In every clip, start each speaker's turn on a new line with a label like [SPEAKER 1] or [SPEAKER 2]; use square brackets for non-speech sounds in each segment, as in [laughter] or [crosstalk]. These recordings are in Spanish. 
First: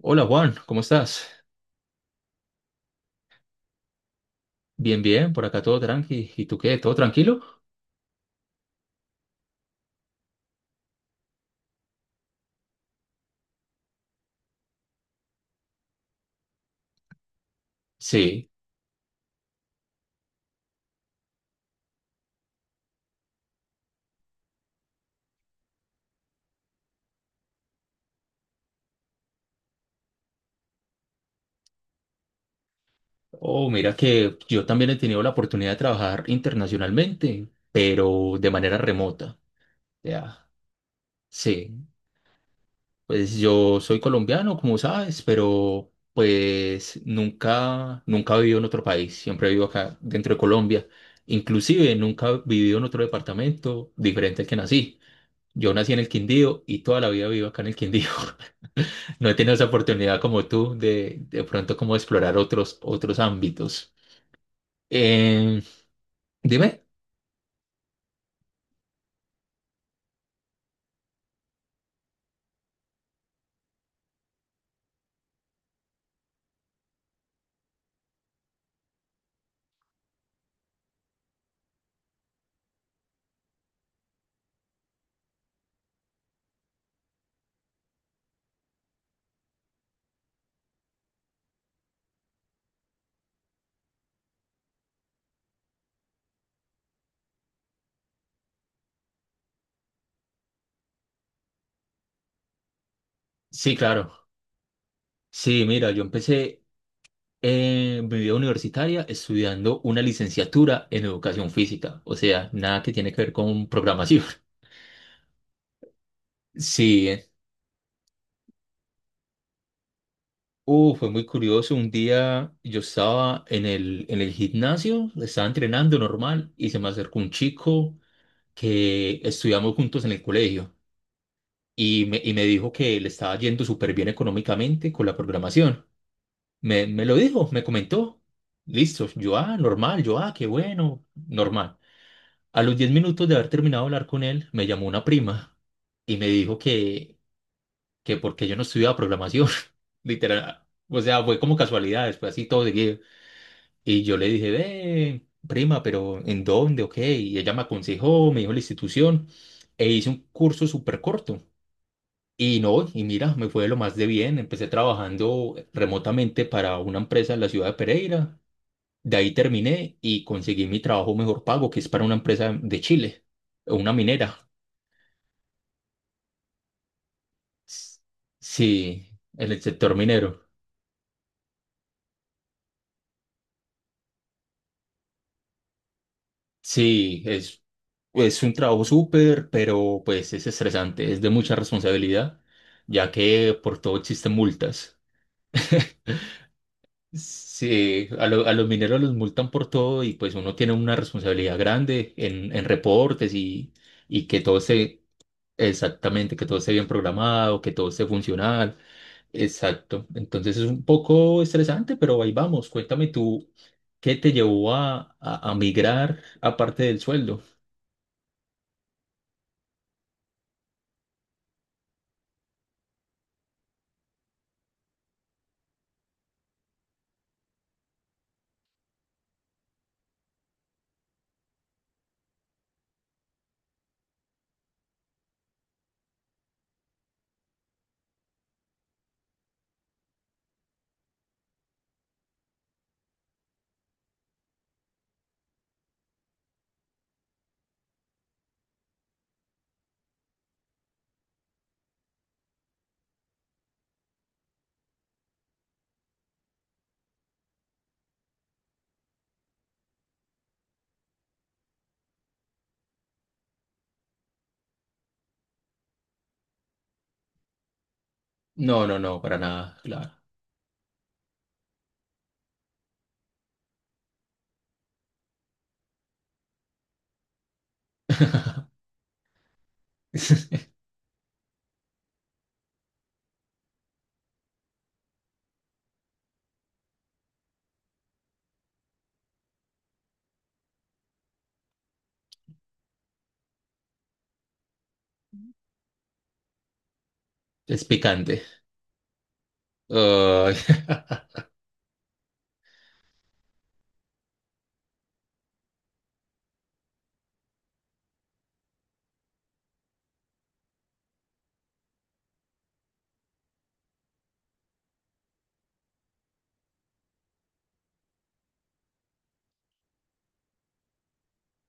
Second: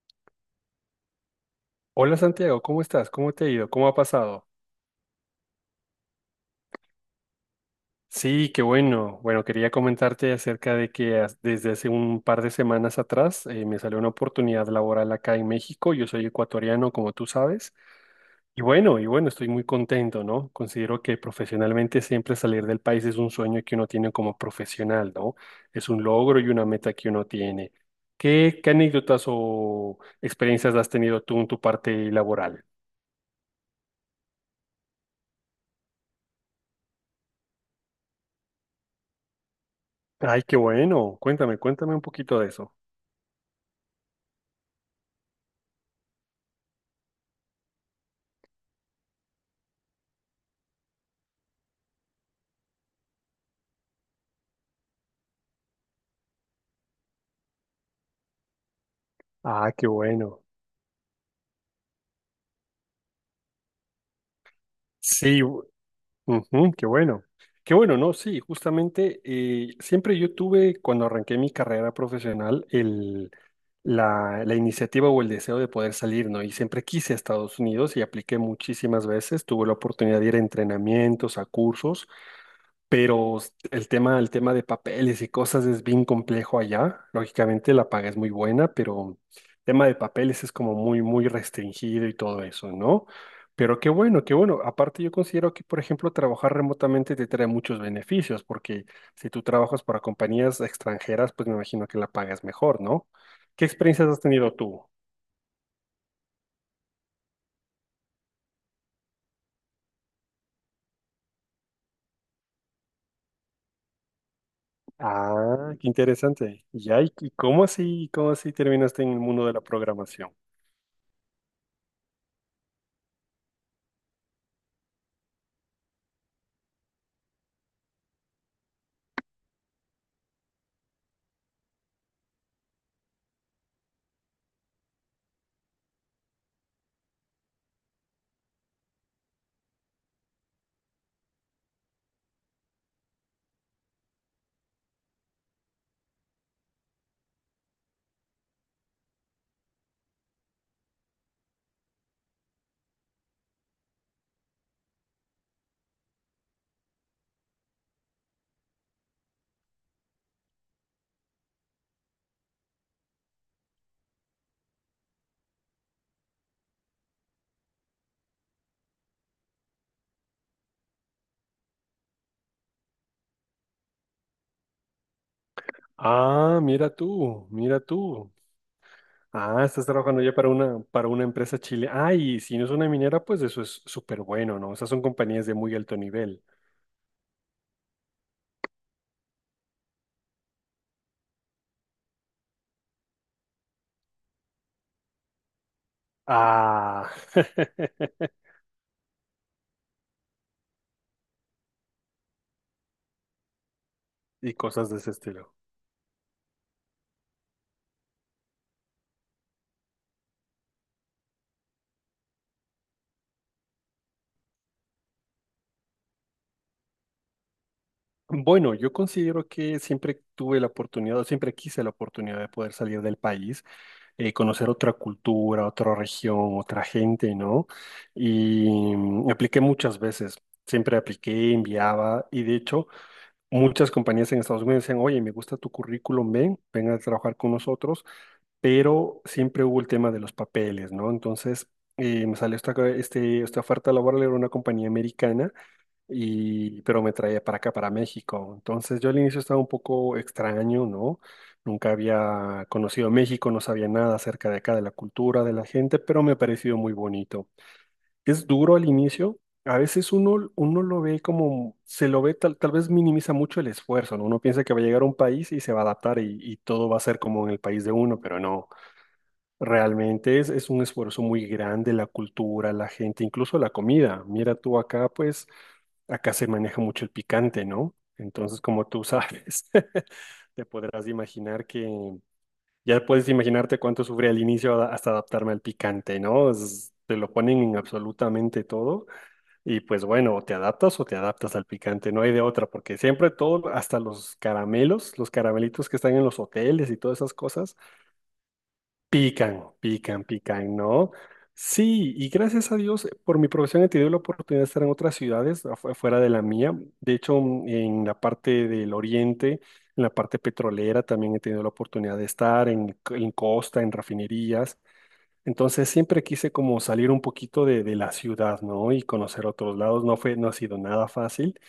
[SPEAKER 1] Hola Juan, ¿cómo estás?
[SPEAKER 2] Hola Santiago, ¿cómo estás? ¿Cómo te ha ido? ¿Cómo ha pasado?
[SPEAKER 1] Bien, bien, por acá todo tranqui. ¿Y tú qué? ¿Todo tranquilo?
[SPEAKER 2] Sí, qué bueno. Bueno, quería comentarte acerca de que desde hace un par de semanas atrás me salió una oportunidad laboral acá en México. Yo soy ecuatoriano, como tú sabes.
[SPEAKER 1] Sí.
[SPEAKER 2] Y bueno, estoy muy contento, ¿no? Considero que profesionalmente siempre salir del país es un sueño que uno tiene como profesional, ¿no? Es un logro y una meta que uno tiene. ¿Qué anécdotas o experiencias has tenido tú en tu parte laboral?
[SPEAKER 1] Oh, mira que yo también he tenido la oportunidad de trabajar internacionalmente, pero de manera remota.
[SPEAKER 2] Ay,
[SPEAKER 1] Ya.
[SPEAKER 2] qué bueno. Cuéntame,
[SPEAKER 1] Sí.
[SPEAKER 2] cuéntame un poquito de eso.
[SPEAKER 1] Pues yo soy colombiano, como sabes, pero pues nunca he vivido en otro país. Siempre he vivido acá dentro de Colombia. Inclusive nunca he vivido en otro departamento diferente al que nací. Yo nací en el Quindío y toda la vida vivo acá en el Quindío. [laughs] No he tenido esa
[SPEAKER 2] Ah, qué
[SPEAKER 1] oportunidad
[SPEAKER 2] bueno.
[SPEAKER 1] como tú de pronto como explorar otros, otros ámbitos.
[SPEAKER 2] Sí,
[SPEAKER 1] Eh,
[SPEAKER 2] u- ujú,
[SPEAKER 1] Dime.
[SPEAKER 2] qué bueno. Qué bueno, ¿no? Sí, justamente siempre yo tuve, cuando arranqué mi carrera profesional, la iniciativa o el deseo de poder salir, ¿no? Y siempre quise a Estados Unidos y apliqué muchísimas veces. Tuve la oportunidad de ir a entrenamientos, a cursos. Pero el tema de papeles y cosas es bien complejo allá. Lógicamente la paga es muy buena, pero el tema de papeles es como muy, muy restringido y todo eso, ¿no? Pero qué bueno, qué bueno. Aparte yo considero que, por ejemplo, trabajar remotamente te trae muchos beneficios, porque si tú trabajas para compañías extranjeras, pues me imagino que la paga es mejor, ¿no? ¿Qué
[SPEAKER 1] Sí,
[SPEAKER 2] experiencias
[SPEAKER 1] claro.
[SPEAKER 2] has tenido tú?
[SPEAKER 1] Sí, mira, yo empecé mi vida universitaria estudiando una licenciatura en educación física, o sea, nada que tiene que ver con programación. [laughs]
[SPEAKER 2] Ah, qué interesante. Ya,
[SPEAKER 1] Sí,
[SPEAKER 2] ¿y y cómo así terminaste en el mundo de la programación?
[SPEAKER 1] Fue muy curioso. Un día yo estaba en el gimnasio, estaba entrenando normal y se me acercó un chico que estudiamos juntos en el colegio y me dijo que le estaba yendo súper bien económicamente con la programación. Me lo dijo, me comentó. Listo, yo, ah, normal, yo, ah, qué bueno, normal. A los 10 minutos de haber terminado de hablar con él, me llamó una prima y me dijo que porque yo no estudiaba programación, [laughs] literal. O sea, fue como casualidad, después así todo seguido. Y yo le dije, ve, prima, pero ¿en dónde? Ok. Y ella me aconsejó, me dijo la institución e hice un curso súper corto. Y no, y mira, me fue de lo más de bien. Empecé trabajando remotamente para una empresa en la ciudad de Pereira. De ahí terminé y conseguí mi trabajo mejor pago, que es para una empresa de Chile, una minera.
[SPEAKER 2] Ah, mira tú, mira
[SPEAKER 1] S-
[SPEAKER 2] tú.
[SPEAKER 1] Sí, en el
[SPEAKER 2] Ah, estás
[SPEAKER 1] sector
[SPEAKER 2] trabajando ya
[SPEAKER 1] minero.
[SPEAKER 2] para para una empresa chile. Ay, si no es una minera, pues eso es súper bueno, ¿no? Esas son compañías de muy alto nivel.
[SPEAKER 1] Sí, es, es un trabajo súper, pero pues es estresante, es de mucha responsabilidad, ya que por todo existen multas.
[SPEAKER 2] Ah,
[SPEAKER 1] Sí,
[SPEAKER 2] [laughs]
[SPEAKER 1] a los mineros los multan por todo y pues uno tiene una responsabilidad grande en reportes y que
[SPEAKER 2] y
[SPEAKER 1] todo
[SPEAKER 2] cosas de
[SPEAKER 1] esté
[SPEAKER 2] ese estilo.
[SPEAKER 1] exactamente, que todo esté bien programado, que todo esté funcional. Exacto. Entonces es un poco estresante, pero ahí vamos. Cuéntame tú, ¿qué te llevó a migrar aparte del sueldo?
[SPEAKER 2] Bueno, yo considero que siempre tuve la oportunidad, o siempre quise la oportunidad de poder salir del país, conocer otra cultura, otra región, otra gente, ¿no? Y apliqué muchas veces. Siempre apliqué, enviaba, y de hecho. Muchas compañías en Estados Unidos decían, oye, me gusta tu currículum, ven, ven a trabajar con nosotros, pero siempre hubo el tema de los papeles, ¿no? Entonces, me salió esta oferta laboral, era una compañía americana, y, pero me traía para acá, para México. Entonces, yo al inicio estaba un poco extraño, ¿no? Nunca había conocido México, no sabía nada acerca de acá, de la cultura, de la gente, pero me pareció muy bonito. Es duro al inicio. A veces uno lo ve como, se lo ve tal vez minimiza mucho el esfuerzo, ¿no? Uno piensa que va a llegar a un país y se va a adaptar y todo va a ser como en el país de uno, pero no.
[SPEAKER 1] No, no, no, para nada, claro.
[SPEAKER 2] Realmente es un esfuerzo muy grande, la cultura, la gente, incluso la comida. Mira tú acá, pues acá se maneja mucho el picante, ¿no? Entonces,
[SPEAKER 1] [laughs]
[SPEAKER 2] como tú sabes, [laughs] te podrás imaginar que ya puedes imaginarte cuánto sufrí al inicio hasta adaptarme al picante, ¿no? Te lo ponen en absolutamente todo y pues bueno, o te adaptas al picante, no hay de otra, porque siempre todo, hasta los caramelos, los caramelitos que están en los hoteles y todas esas cosas,
[SPEAKER 1] Es picante.
[SPEAKER 2] pican, pican,
[SPEAKER 1] Ay.
[SPEAKER 2] pican, ¿no? Sí, y gracias a Dios, por mi profesión he tenido la oportunidad de estar en otras ciudades fuera de la mía. De hecho, en la parte del oriente, en la parte petrolera, también he tenido la oportunidad de estar en costa, en refinerías. Entonces siempre quise como salir un poquito de la ciudad, ¿no? Y conocer otros lados. No ha sido nada fácil,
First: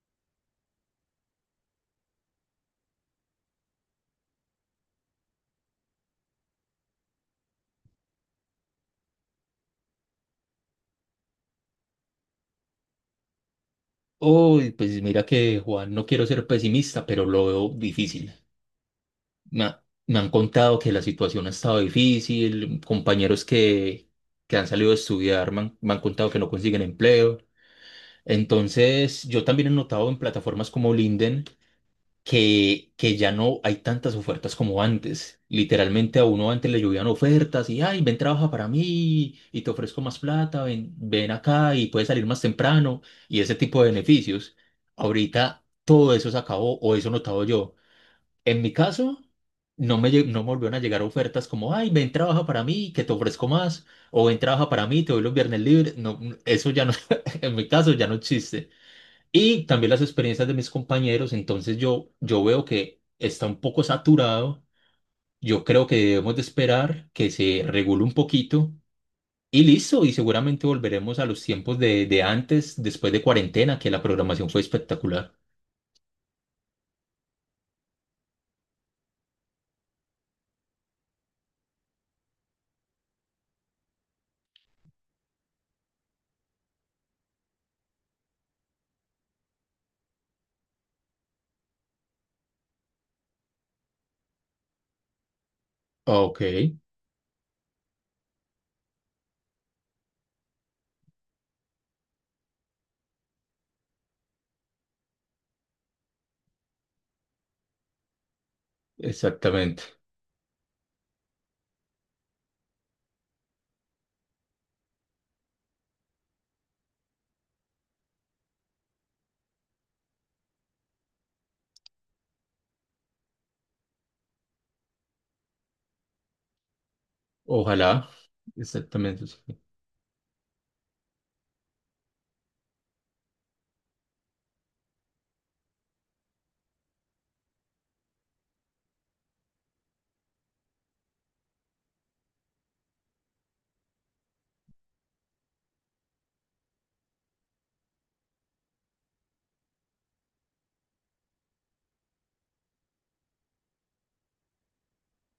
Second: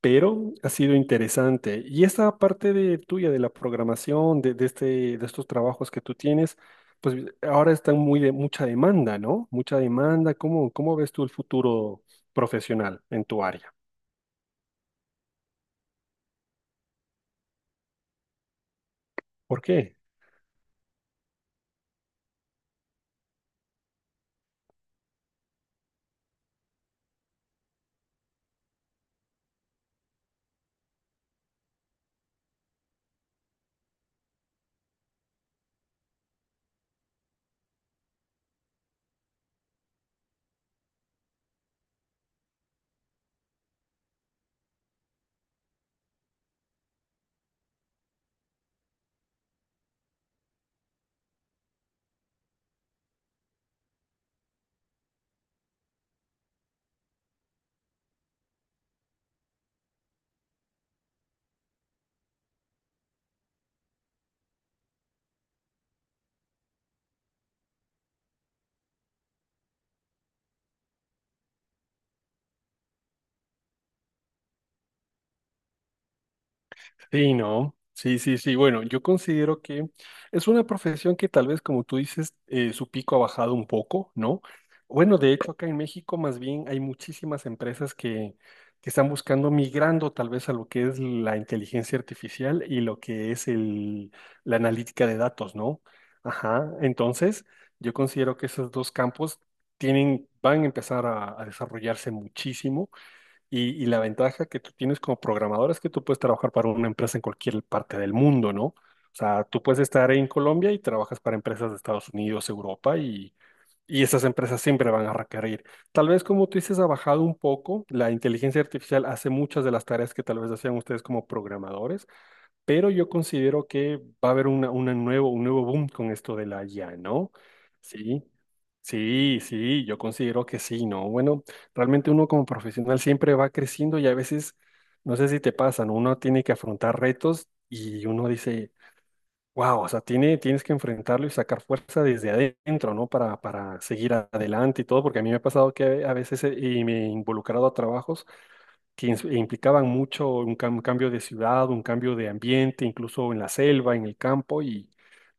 [SPEAKER 2] pero ha sido interesante. Y esta parte de tuya, de la programación, de estos trabajos que tú tienes, pues ahora está muy de mucha demanda, ¿no? Mucha demanda. ¿Cómo ves tú el futuro profesional en tu área?
[SPEAKER 1] [laughs] Uy, pues mira que Juan, no quiero ser pesimista, pero lo veo difícil.
[SPEAKER 2] ¿Por
[SPEAKER 1] Me, ha-
[SPEAKER 2] qué?
[SPEAKER 1] Me han contado que la situación ha estado difícil, compañeros que han salido a estudiar me han contado que no consiguen empleo. Entonces, yo también he notado en plataformas como LinkedIn que ya no hay tantas ofertas como antes. Literalmente a uno antes le llovían ofertas y, ay, ven, trabaja para mí y te ofrezco más plata, ven, ven acá y puedes salir más temprano y ese tipo de beneficios. Ahorita todo eso se acabó o eso he notado yo. En mi caso, no me volvieron a llegar ofertas como, ay, ven, trabaja para mí, que te ofrezco más, o ven, trabaja para mí, te doy los viernes libres. No, eso ya no, [laughs] en mi caso, ya no existe. Y también las experiencias de mis compañeros, entonces yo veo que está un poco saturado. Yo creo que debemos de esperar que se regule un poquito y listo, y seguramente volveremos a los tiempos de antes, después de cuarentena, que la programación fue espectacular.
[SPEAKER 2] Sí, no. Sí, sí, sí. Bueno, yo considero que es una profesión que tal vez, como tú dices, su pico ha bajado un poco, ¿no? Bueno, de hecho, acá en México más bien hay muchísimas empresas que están buscando migrando tal vez a lo que es la inteligencia artificial y lo que es la analítica de datos, ¿no?
[SPEAKER 1] Ah, ok,
[SPEAKER 2] Ajá. Entonces, yo considero que esos dos campos tienen, van a empezar a desarrollarse muchísimo. Y la ventaja que tú tienes como programador es que tú puedes trabajar para una empresa en cualquier parte del mundo, ¿no? O sea, tú puedes
[SPEAKER 1] exactamente.
[SPEAKER 2] estar en Colombia y trabajas para empresas de Estados Unidos, Europa, y esas empresas siempre van a requerir. Tal vez, como tú dices, ha bajado un poco. La inteligencia artificial hace muchas de las tareas que tal vez hacían ustedes como programadores, pero yo considero que va a haber un nuevo boom con esto de la IA, ¿no?
[SPEAKER 1] Ojalá.
[SPEAKER 2] Sí,
[SPEAKER 1] Exactamente.
[SPEAKER 2] sí, sí, yo considero que sí, ¿no? Bueno, realmente uno como profesional siempre va creciendo y a veces, no sé si te pasan, uno tiene que afrontar retos y uno dice, wow, o sea, tienes que enfrentarlo y sacar fuerza desde adentro, ¿no? Para seguir adelante y todo, porque a mí me ha pasado que a veces y me he involucrado a trabajos que implicaban mucho un cambio de ciudad, un cambio de ambiente, incluso en la selva, en el campo,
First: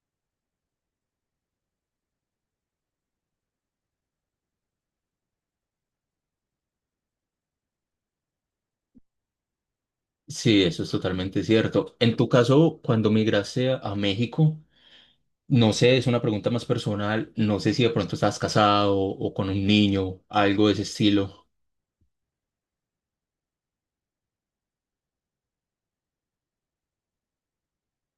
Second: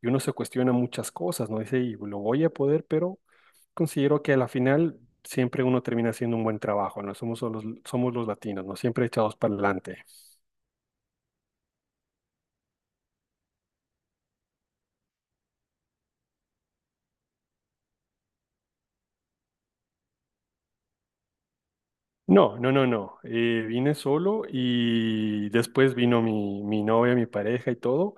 [SPEAKER 2] y uno se cuestiona muchas cosas, ¿no? Dice, y lo voy a poder, pero considero que a la final siempre uno termina haciendo un buen trabajo, ¿no? Somos los latinos, ¿no? Siempre echados para adelante.
[SPEAKER 1] Sí, eso es totalmente cierto. En tu caso, cuando migraste a México, no sé, es una pregunta más personal, no sé si de pronto estabas casado o con un niño, algo de ese estilo.
[SPEAKER 2] No, no, no, no. Vine solo y después vino mi novia, mi pareja y todo.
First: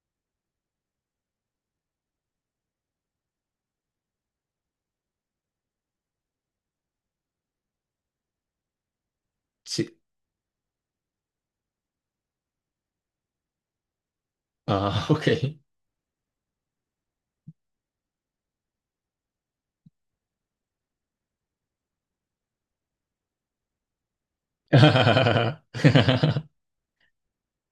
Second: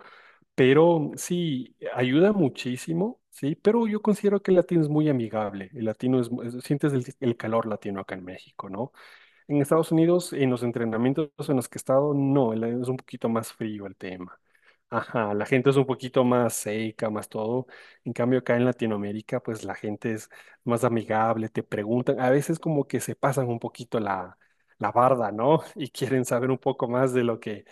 [SPEAKER 2] Pero sí, ayuda muchísimo, sí, pero yo considero que el latino es muy amigable. El latino es, sientes el calor latino acá en México, ¿no? En Estados
[SPEAKER 1] Sí.
[SPEAKER 2] Unidos, en los entrenamientos en los que he estado, no, es un poquito más frío el tema.
[SPEAKER 1] Ah, [laughs]
[SPEAKER 2] Ajá, la
[SPEAKER 1] ok.
[SPEAKER 2] gente es un poquito más seca, más todo. En cambio, acá en Latinoamérica, pues la gente es más amigable, te preguntan, a veces como que se pasan un poquito la barda, ¿no? [laughs] Y quieren saber un
[SPEAKER 1] [laughs]
[SPEAKER 2] poco más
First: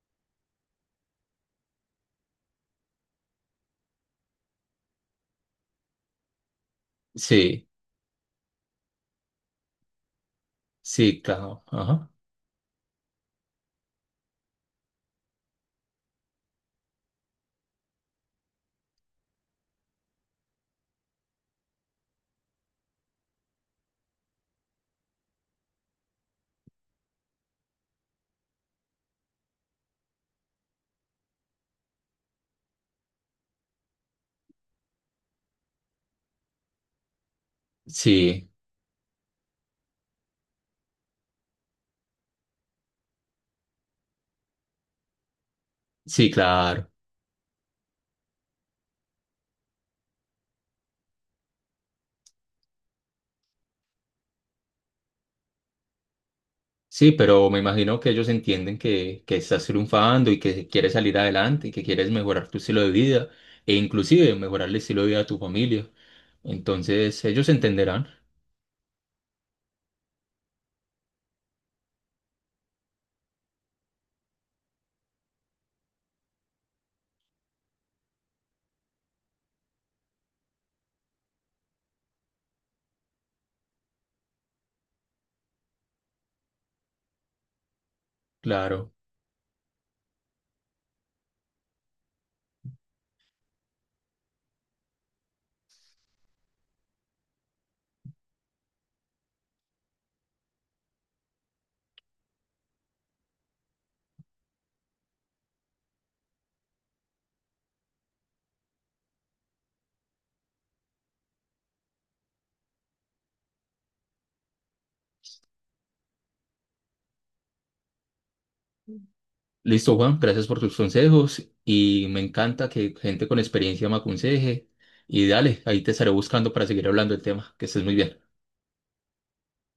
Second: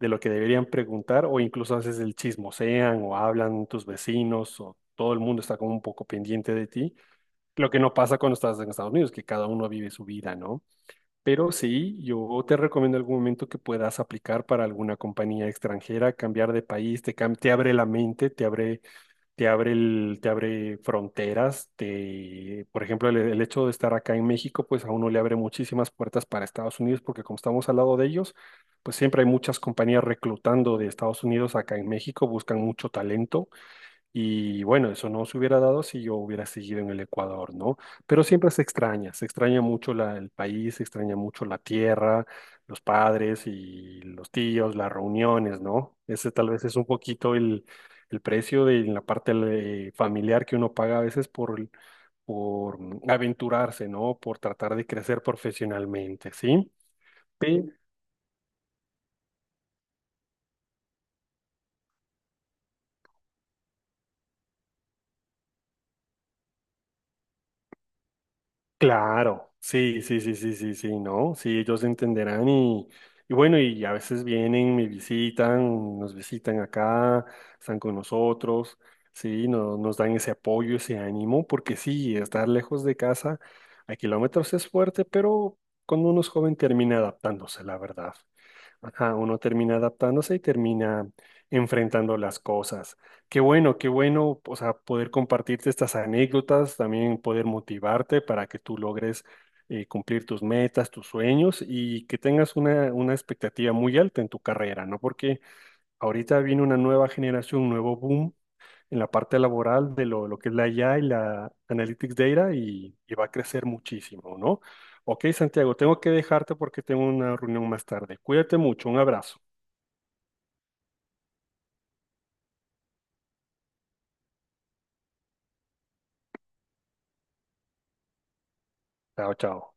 [SPEAKER 2] de lo que deberían preguntar, o incluso a veces el chismosean o hablan tus vecinos, o todo el mundo está como un poco pendiente de ti.
[SPEAKER 1] Sí,
[SPEAKER 2] Lo que no pasa cuando estás en Estados Unidos, que cada uno vive su vida, ¿no?
[SPEAKER 1] sí,
[SPEAKER 2] Pero
[SPEAKER 1] claro.
[SPEAKER 2] sí,
[SPEAKER 1] Ajá.
[SPEAKER 2] yo te recomiendo algún momento que puedas aplicar para alguna compañía extranjera, cambiar de país, te abre la mente, te abre fronteras, te, por ejemplo, el hecho de estar acá en México, pues a uno le abre muchísimas puertas para Estados Unidos, porque como estamos al lado de ellos, pues siempre hay muchas compañías reclutando de Estados Unidos acá en México, buscan mucho talento. Y bueno, eso no se hubiera dado si yo hubiera seguido en el Ecuador, ¿no? Pero
[SPEAKER 1] Sí,
[SPEAKER 2] siempre se extraña, el país, se extraña mucho la tierra, los padres y los tíos, las reuniones, ¿no?
[SPEAKER 1] sí,
[SPEAKER 2] Ese tal vez es un
[SPEAKER 1] claro.
[SPEAKER 2] poquito el precio de la parte familiar que uno paga a veces por aventurarse, ¿no? Por tratar de crecer profesionalmente, ¿sí?
[SPEAKER 1] Sí, pero me imagino que ellos entienden que estás triunfando y que quieres salir adelante y que quieres mejorar tu estilo de vida e inclusive mejorar el estilo de vida de tu familia. Entonces, ellos entenderán.
[SPEAKER 2] Claro, sí, sí, sí, sí, sí, sí, no, sí, ellos entenderán y bueno, y a veces vienen, me visitan, nos visitan acá, están con nosotros, sí, nos dan ese apoyo, ese ánimo, porque sí, estar lejos de casa a kilómetros es fuerte, pero cuando uno es joven termina adaptándose, la verdad.
[SPEAKER 1] Claro.
[SPEAKER 2] Ajá, uno termina adaptándose y termina enfrentando las cosas. Qué bueno, o sea, poder compartirte estas anécdotas, también poder motivarte para que tú logres cumplir tus metas, tus sueños y que tengas una expectativa muy alta en tu carrera, ¿no? Porque ahorita viene una nueva generación, un nuevo boom en la parte laboral de lo que es la IA y la Analytics Data y va a crecer muchísimo, ¿no? Ok, Santiago, tengo que dejarte porque tengo una reunión más tarde. Cuídate mucho, un abrazo.
[SPEAKER 1] Listo, Juan, gracias por tus consejos y me encanta que gente con experiencia me aconseje. Y dale, ahí te estaré buscando para seguir hablando del tema. Que estés muy bien.
[SPEAKER 2] Chao, chao.